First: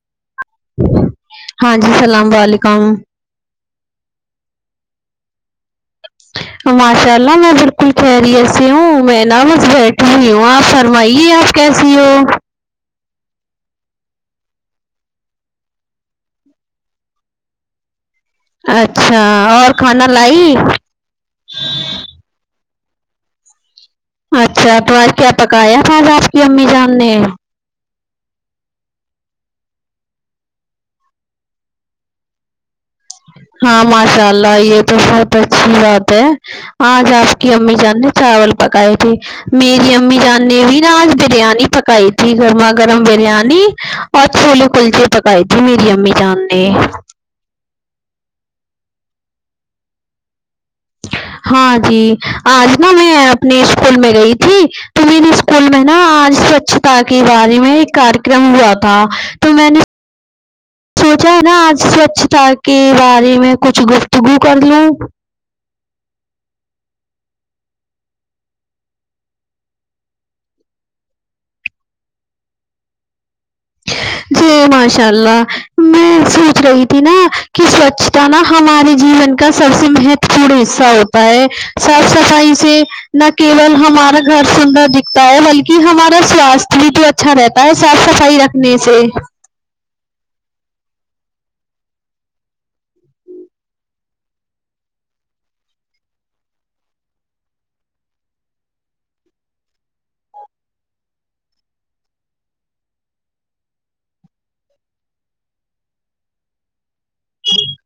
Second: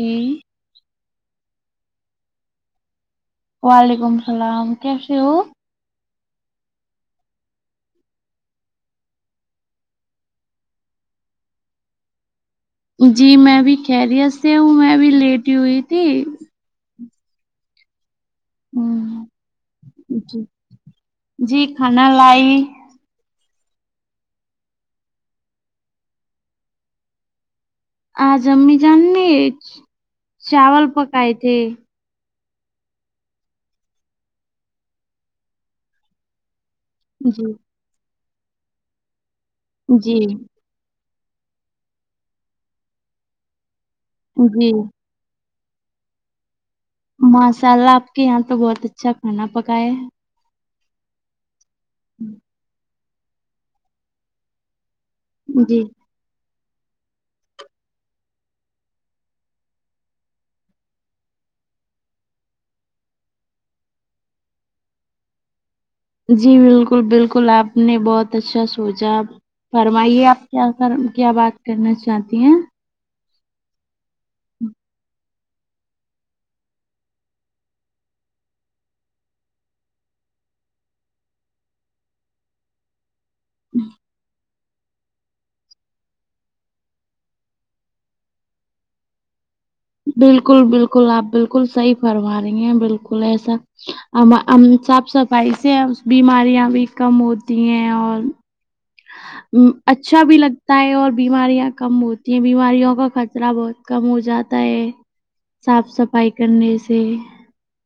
ہوں ہاں جی اسلام و وعلیکم وعلیکم السلام کیسے ہو ماشاء اللہ میں بالکل خیریت سے ہوں میں نا بس بیٹھی ہوئی ہوں آپ فرمائیے آپ کیسی ہو جی میں بھی خیریت سے ہوں میں بھی لیٹی ہوئی تھی اچھا ہوں، اور کھانا جی لائی جی کھانا لائی اچھا تو آج کیا پکایا تھا آج آپ کی امی جان نے آ ج امی جان نے چاول پکائے تھے ہاں ماشاء اللہ یہ تو بہت اچھی بات ہے آج آپ کی جی امی جان نے چاول پکائے تھے میری امی جی جان نے بھی نا آج بریانی پک ائی تھی گرما گرم بریانی اور چھولے جی کلچے پکائی تھی میری امی جان نے ما شاء اللہ آپ کے یہاں تو بہت اچھا کھانا پکایا ہے ہاں جی ہے آج نا میں اپنے اسکول میں گئی تھی تو میرے اسکول جی میں نا آج سوچتا کے بارے میں ایک کاریکرم ہوا تھا تو میں نے سوچا نا آج سوچھتا کے بارے میں کچھ گفتگو کر لوں جی بالکل بالکل آپ نے بہت اچھا سوچا فرمائیے آپ کیا کر کیا بات کرنا چاہتی ہیں اوہ ماشاء اللہ میں سونچ رہی تھی نا کہ سوچھتا نا ہمارے جیون کا سب سے مہتو پورن حصہ ہوتا ہے صاف صفائی سے نہ کیول ہمارا گھر سندر دکھتا ہے بلکہ ہمارا سواستھ بھی تو اچھا رہتا ہے صاف صفائی رکھنے سے بالکل بالکل آپ بالکل صحیح فرما رہی ہیں بالکل ایسا ا ام صاف صفائی سے بیماریاں بھی کم ہوتی ہیں اور ہ ام اچھا بھی لگتا ہے اور بیماریاں کم ہوتی ہیں بیماریوں کا خطرہ بہت کم ہو جا تا ہے صاف صفائی کرنے سے [inaudible]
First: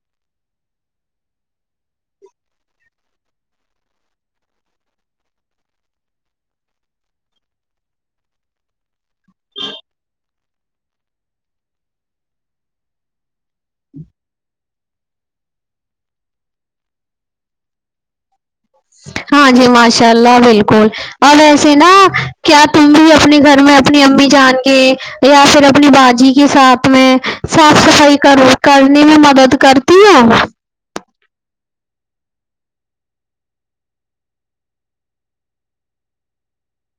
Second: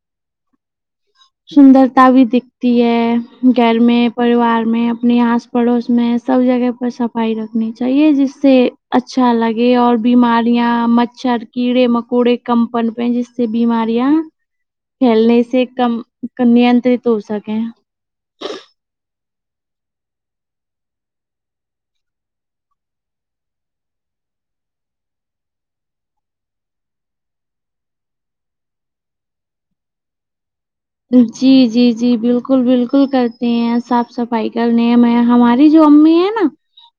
سندرتا بھی دکھتی ہے گھر میں پریوار میں اپنے آس پڑوس میں سب جگہ پر صفائی رکھنی چاہیے جس سے اچھا لگ یہ اور بیماریاں مچھر کیڑے مکوڑے کم پنپے جس سے بیماریاں کھیلنے سے کم کنیانٹرک ہو سکیں ہاں جی ماشاء اللہ بالکل اور ویسے نا کیا تم بھی اپنے گھر میں اپنی امی جان کے یا پھر اپنی باجی کے ساتھ میں صاف صفائی کر کرنے میں مدد کر تی ہو جی جی جی بالکل بالکل کرتی ہیں صاف صفائی کرنے میں ہمارے یہ جو امی اے نا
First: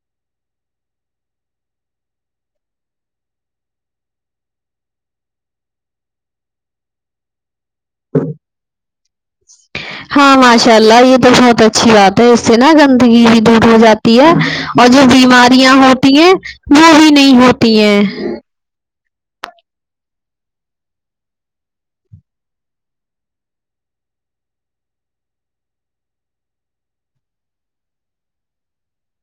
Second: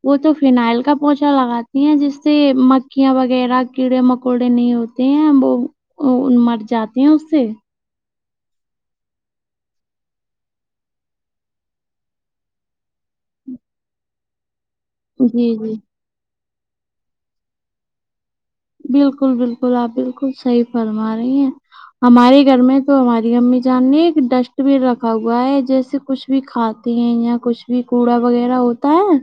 وہ تو فنائل کا پوچا لگاتی ہیں جس سے مکھیاں وغیرہ کیڑے مکوڑے نہیں ہوت تے ہیں وہ وہ مر جاتے ہیں اس سے ہاں ماشاء اللہ یہ تو بہت اچھی بات ہے اس سے نا گندگی بھی دور ہو جاتی ہے اور جو جی بیماریاں جی ہوتی ہیں وہ بھی نہیں ہوتی ائیں بالکل بالکل آپ بالکل صحیح فرما رہی ہیں ہمارے گھر میں تو ہماری امی جان نے ایک ڈسٹ بین رکھا ہوا ہے جیسے کچھ بھی کھاتے ہیں یا کچھ بھی کوڑا وغیرہ ہوتا ہے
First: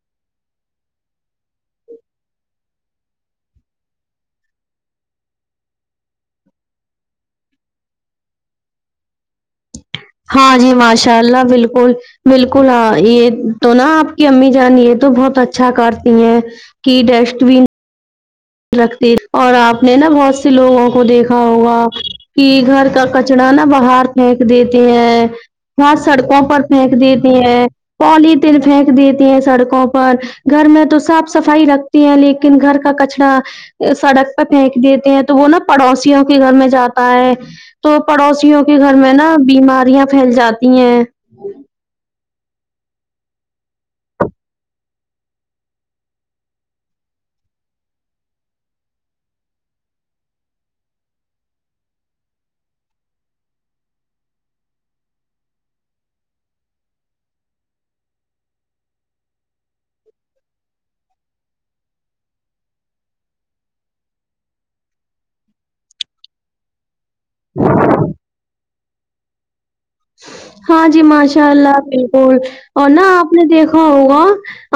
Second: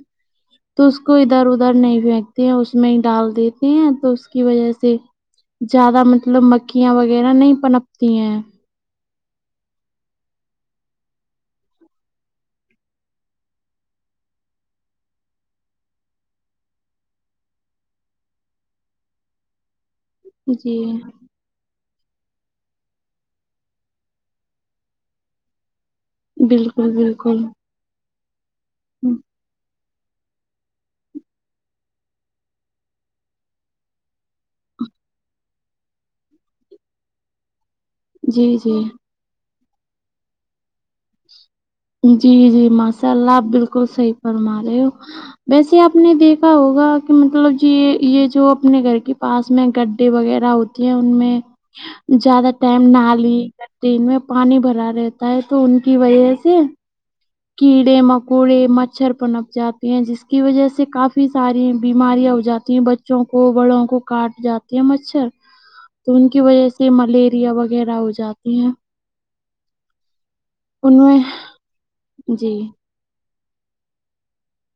تو اس کو ادھر ادھر نہیں پھینکتے ہیں اس میں ہی ڈال دیتے ہیں تو اس کی وجہ سے زیادہ مطلب مکھیاں وغیرہ نہیں پنپتی ہیں ہاں جی ماشاء اللہ بالکل بالکل ا یہ تو نا آپ کی امی جان یہ تو بہت اچھا کرتی ائیں کی ڈسٹ بین رکھتی اور آپ نے نا بہت سے جی لوگوں کو دیکھ کھا ہوگا کہ گھر کا کچڑا نا باہر پھینک دیتے ہیں وہاں سڑکوں پر بالکل پھینک دیتے بالکل ہیں پولی تھن پھینک دیتے ہیں سڑکوں پر گھر میں تو صاف صفائی رکھتی ہیں لیکن گھر کا کچرا سڑک پہ پھینک دیتے ہیں تو وہ نا پڑوسیوں کے گھر میں جاتا ہے تو جی پڑوسیوں کے جی گھر میں نا بیماریاں پھیل جاتی ہیں جی جی ماشاء اللہ آپ بالکل صحیح فرما رہے ہو ویسے آپ نے دیکھا ہوگا کہ مطلب جے یہ جو اپنے گھر کے پاس میں گڈے وغیرہ ہوتی ہیں ان میں زیادہ ٹائم نالی ٹین میں پانی بھرا رہتا ہے تو ان کی وجہ سے اے کیڑے مکوڑے مچھر پنپ جاتے ہیں جس کی وجہ سے کافی ساری بیماریاں ہو جات بچوں کو بڑوں کو کاٹ جاتی ہیں مچھر تو ان کی وجہ سے ملیریا وغیرہ ہو جاتی ہیں ہاں ان جی میں ماشاء اللہ بالکل جی اور نہ آپ نے دیکھا ہوگا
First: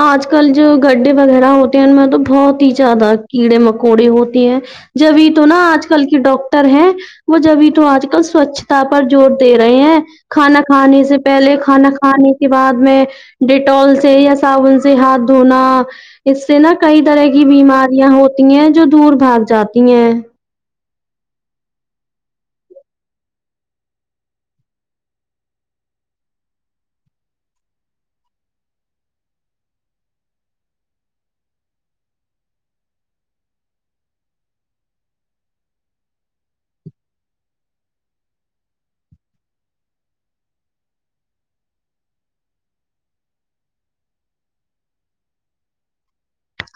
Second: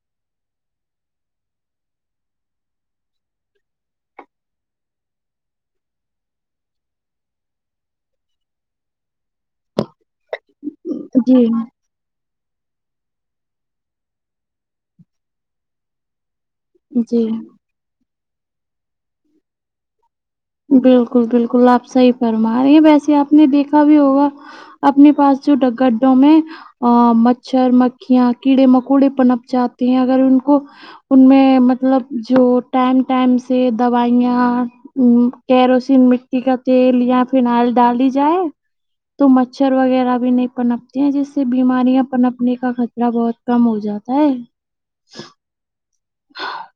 آج کل جو گڈے وغیرہ ہوتے ہیں ان میں تو بہت ہی زیادہ کیڑے مکوڑے ہوتے ہیں جب ہی تو نا آج کل کی ڈاکٹر ہیں وہ جب بھی تو آج کل سوچھتا پر زور دے رہے ہیں کھانا کھانے سے جی پہلے کھانا کھانے کے بعد میں ڈیٹال سے یا صابن سے ہاتھ دھونا اس سے نا کئی طرح جی کی بیماریاں ہوتی ہیں جو دور بھاگ جاتی ہیں بالکل بالکل آپ صحیح فرما رہی ہیں ویسے آپ نے دیکھا بھی ہوگا اپنے پاس جو گڈوں ڈوں ہے ا مچھر مکھیاں کیڑے مکوڑے پنپ جاتے ہیں اگر ان کو ان میں مطلب جو ٹائم ٹائم سے دوائیاں م کیروسین مٹی کا تیل یا فائنل ڈالی جائے تو مچھر وغیرہ بھی نہیں پنپتے ہیں جس سے بیماریاں پنپنے کا خطرہ بہت کم ہو جاتا ہے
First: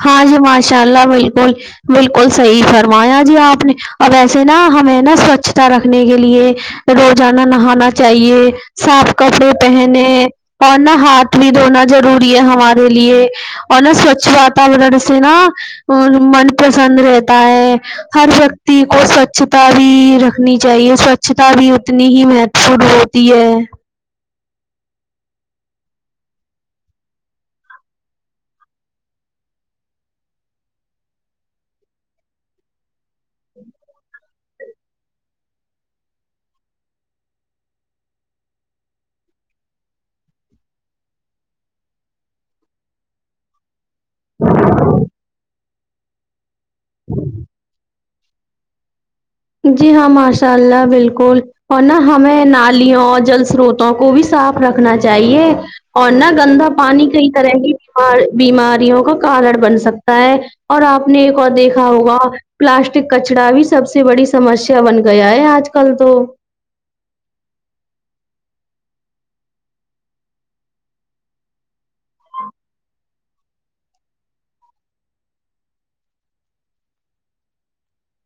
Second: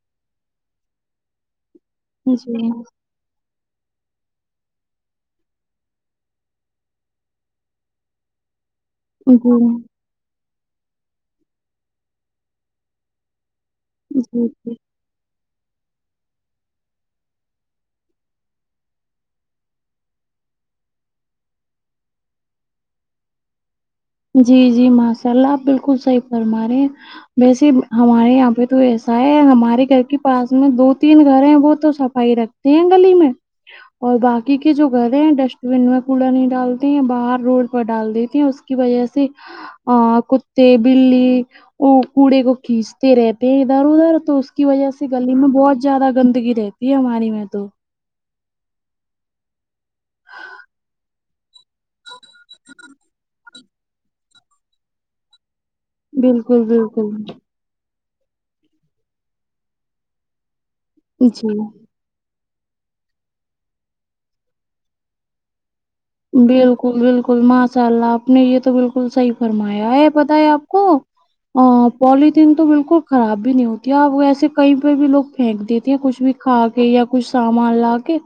ہاں جی ماشاء اللہ بالکل بالکل صحیح جی فرمایا جی آپ نے اور ویسے نا ہمیں نا سوچھتا رکھنے کے لیے روزانہ نہانا چاہیے صاف کپڑے پہنے اور نہا ہاتھ بھی دھونا ضروری ہے ہمارے لیے اور نا سوچھ جی جی واتاورن سے نا من پرسن رہتا ہے ہر ویکتی کو سوچھتا بھی رکھنی چاہیے سوچھتا بھی اتنی ہی مہتوپورن ہو تی ہے جی جی ماشاء اللہ آپ بالکل صحیح فرما رہے ہیں ویسے ہمارے یہاں پہ تو ایسا ہے ہمارے گھر کے پاس میں دو تین گھر ہیں وہ تو صفائی رکھ تے ہیں گلی میں اور باقی کے جو گہرے ڈسٹ بین میں کوڑا نہیں ڈالتے ہیں باہر روڈ پر ڈال دیتی ہیں اس کہ بھائی ایسے آ کتے بلی کوڑے کو کچ رہتے ہیں ادھر ادھر تو اس کی وجہ سے گلی میں بہت زیادہ گندگی رہتی ہے ہمارے یہاں تو جی ہاں ماشاء اللہ بالکل اور نا ہمیں نالیوں اور جل سروت کو بھی صاف رکھنا چاہیے اور نہ بالکل گندا پانی بالکل کئی طرح کی بیماریوں کا کارن بن سکتا ہے اور آپ نے ایک اور جی دیکھا ہوگا پلاسٹک کچڈا بھی سب سے بڑی سمسیا بن گیا ہے آج کل تو بالکل بالکل ماشاء اللہ آپ نے یہ تو بالکل صحیح فرمایا ہے پتہ ہے آپ کو ا پلیتھیین تو بالکل خراب بھی نہیں ہوتی ہے اب ویسے کہیں پر بھی لوگ پھینک دیتے ہیں کچھ بھی کھا کے یا کچھ سامان لا کے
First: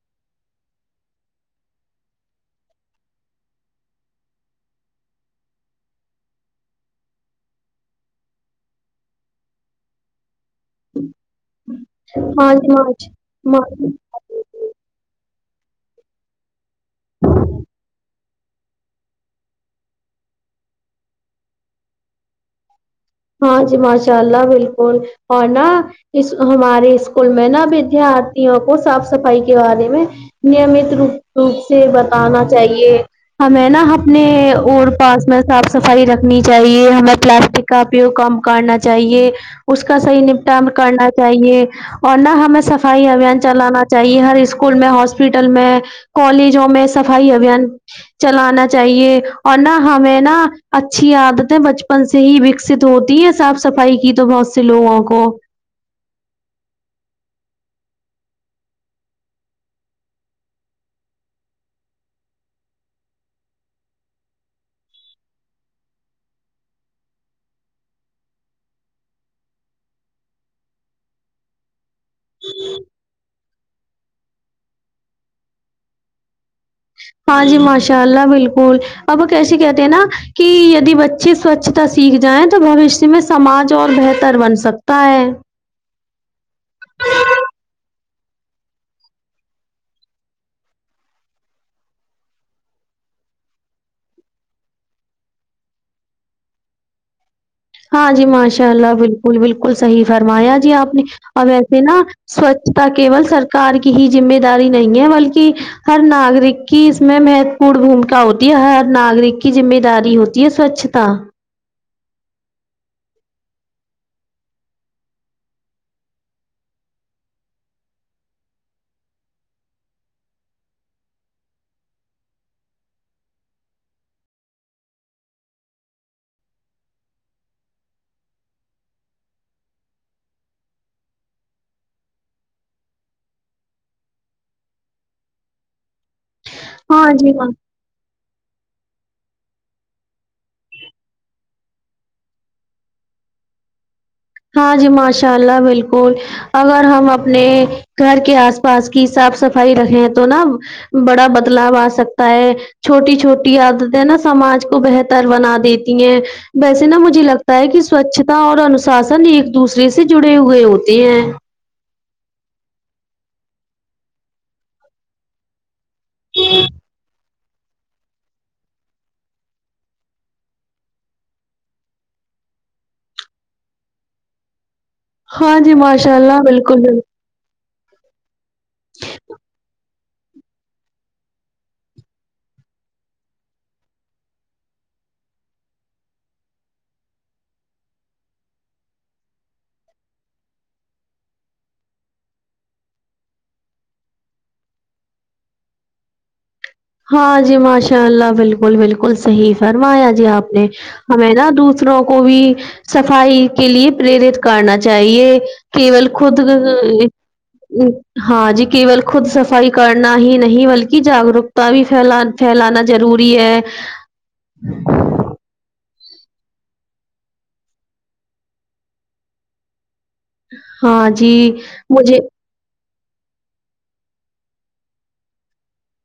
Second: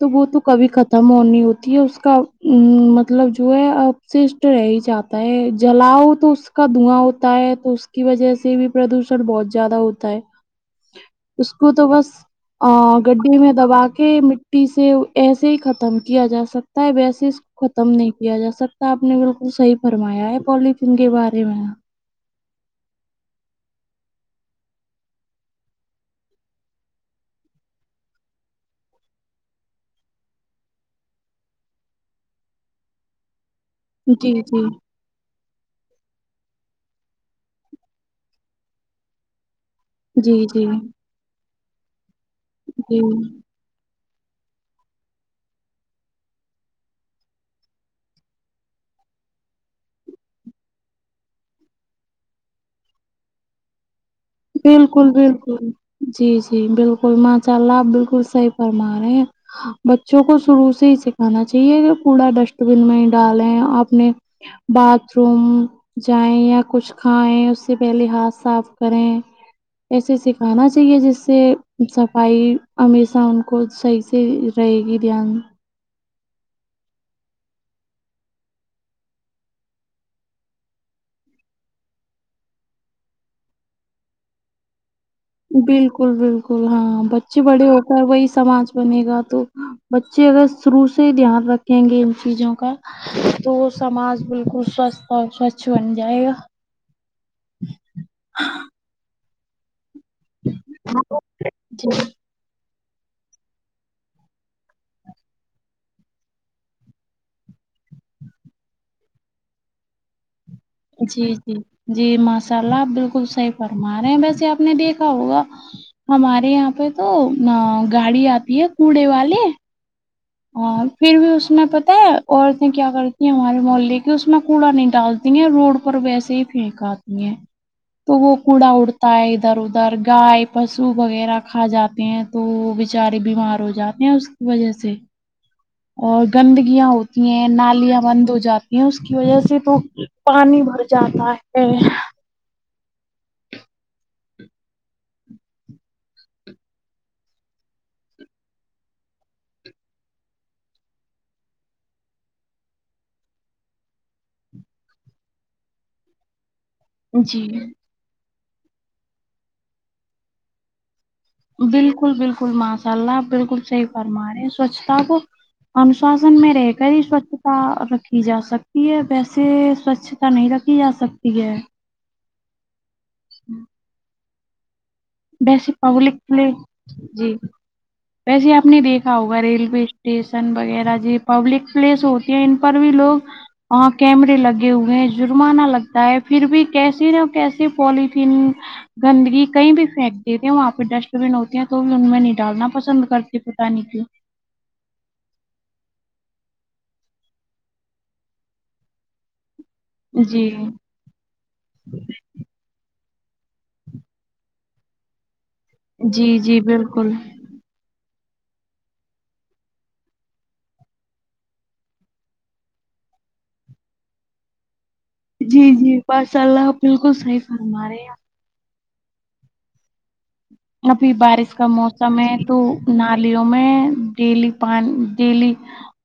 تو وہ تو کبھی ختم ہونی ہوتی ہے اس کاو مطلب جو ہے اپششٹ رہ ہی جاتا ہے جلاؤ تو اس کا دھواں ہوتا ہے تو اس کی وجہ سے بھی پردوشن بہت زیادہ ہوتا ہے اس کو تو بس ماج ا ماج گڈے میں دبا ماج کے م ایسے ایسے ہی ختم کیا جا سکتا ہے ویسے ختم نہیں کیا جا سکتا آپ نے بالکل صحیح فرمایا ہے پولیتھین کے بارے میں ہاں جی ماشاء اللہ بالکل اور نا اس ہمارے اسکول میں نہا ودارتھیوں کو صاف صفائی کے بارے میں نمت رپ روپ سے بتانا چاہیے ہمیں نا جی ہمیں جی اور پاس میں صاف صفائی رکھنی چاہیے ہمیں پلاسٹک کا کم کرنا چاہیے اس کا صحیح جی جی نپٹان کرنا چاہیے اور نہ ہم میں جی سفائی ابھیان چلانا چاہیے ہر اسکول میں ہاسپٹل میں کالجوں میں صفائی ابھیان چلانا چاہیے اور نہ ہمیں نہ اچھی عادتیں بچپن سے ہیکس ہوتی ہے صاف صفائی کی تو بہت سے لوگوں بالکل کو بالکل جی جی بالکل ماشاء اللہ آپ بالکل صحیح فرما رہے ہیں بچوں کو شروع سے ہی سکھانا چاہیے جو کوڑا ڈسٹ بین میں ہی ڈالیں اپنے باتھ روم جائیں یا کچھ کھائیں اس سے پہلے ہاتھ صاف کریں ایسے سکھانا چاہیے جس سے صفائی ہمیشہ ان کو صحیح سے رہے گی دھیان میں ہاں جی ماشاء اللہ بالکل اب کیسے کہتے ہیں نا کہ یدی ب اچھی سوچھتا سیکھ جائیں تو بوشیہ میں سماج اور بہتر بن سکتا ہے بالکل بالکل ہاں بچے بڑے ہو کر وہی سماج بنے گا تو بچے اگر شروع سے ہی دھیان رکھیں گے ان چیزوں کا تو سماج بالکل سوست اور سوچھ بن جائے گا ہاں جی ماشاء اللہ بالکل بالکل صحیح فرمایا جی آپ نے اور ویسے جی نا سوچھتا کیول سرکار کی ہی ذمہ داری نہیں ہے بلکہ ہر ناگرک کی اس میں مہتو پورن بھومکا ہوتی ہے ہر ناگرک کی ذمہ داری ہوتی ہے سوچھ جی جی جی ماشاء اللہ آپ بالکل صحیح فرما رہے ہیں ویسے آپ نے دیکھا ہوگا ہمارے یہاں پہ تو گاڑی آتی ہے کوڑے والے ہاں پھر بھی اس میں پتاہ ہے عورتیں کیا کرتی ہیں ہمارے محلے کی اس میں کوڑا نہیں ڈالتی تی ہیں روڈ پر ویسے ہی پھینک آتی ہیں تو وہ کوڑا اڑتا ہے ادھر ادھر گائے پشو وغیرہ کھا جاتے ہیں تو وہ بیچارے بیمار ہو جاتے ہیں اس کی وجہ سے اور گندگیاں ہاں ہوتی جی ہیں نالیاں بند ہو جا ی اس کی وجہ سے تو پانی بھر جاتا ہے ہاں جی ماشاء اللہ بالکل اگر ہم اپنے گھر کے آس پاس کی صاف صفائی رکھیں تو نا بڑا بدلاؤ آ سکتا ہے چھوٹی چھوٹی عادتیں نا سماج کو بہتر بنا دیتی ہیں ویسے نا مجھے جی لگتا ہے کہ سوچھتا اور انوشاسن ایک دوسرے سے جڑے ہوئے ہوتے ہیں بالکل بالکل ماشاء اللہ آپ بالکل صحیح فرماے ہیں سوچھتا کو انوشاسن میں رہ کر ہی سوچھ رکھی جا سکتی ہے ویسے سوچھتا نہیں رکھی جا سکتی ہے ہاں ویسے جی پبلک ماشاء اللہ پلیس بالکل بال جی ویسے آپ نے دیکھا ہوگا ریلوے اسٹیشن وغیرہ جی پبلک پلیس ہو ان پر بھی لوگ وہاں کیمرے لگے ہوئے ہیں جرمانہ لگتا ہے پھر بھی کیسے نہ کیسے پالتھین گندگی کہیں بھی پھییک دیتے ہیں وہاں پہ ڈسٹ بین ہوتی ہیں تو بھی ان میں نہیں ڈالنا پسند کرتی پتا نہیں کیوں ہاں جی ماشاء اللہ بالکل بالکل صحیح فرمایا جی آپ نے ہمیں نا دوسروں کو بھی صفائی کے لیے پرییرت کرنا چاہیے کیول جی خود جی بالکل ہاں جی کیول خود صفائی کرنا ہی نہیں بلکہ جاگروک تا بھی فھیلان پھیلانا بھی ضروری ہے جی جی ما شا اللہ آپ بالکل صحیح فرمارہے آپ ہاں ابھی جی بارش کا موسم مجھے ہے تو نالیوں میں ڈیلی پان ڈیلی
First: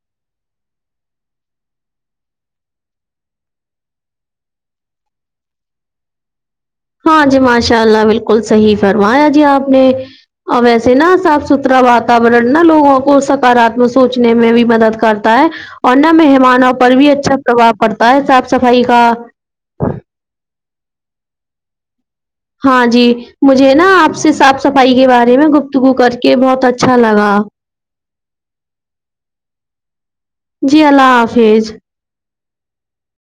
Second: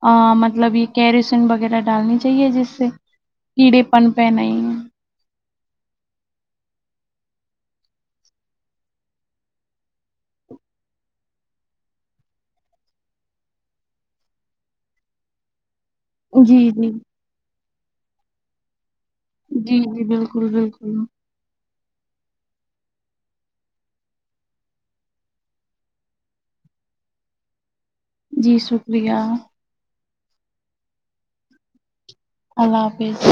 ا مطلب یہ کیریسن وغیرہ ڈالنی چاہیے جس سے کیڑے پن پہ نہیں ہاں جی ماشاء اللہ بالکل صحیح فرمایا جی آپ نے ا ویسے نا صاف ستھرا واتا و رن نا لوگوں کو سکارا رات میں سوچنے میں بھی مدد کرتا ہے اور نہ جی مہمانوں پر جی بھی اچھا پرباؤ پڑتا ہے صاف صفائی کا جی جی بالکل بالکل ہاں جی مجھے نا آپ سے صاف صفائی کے بارے میں گفتگو کر کے بہت اچھا لگا جی شکریہ جی اللہ حافظ اللہ حافظ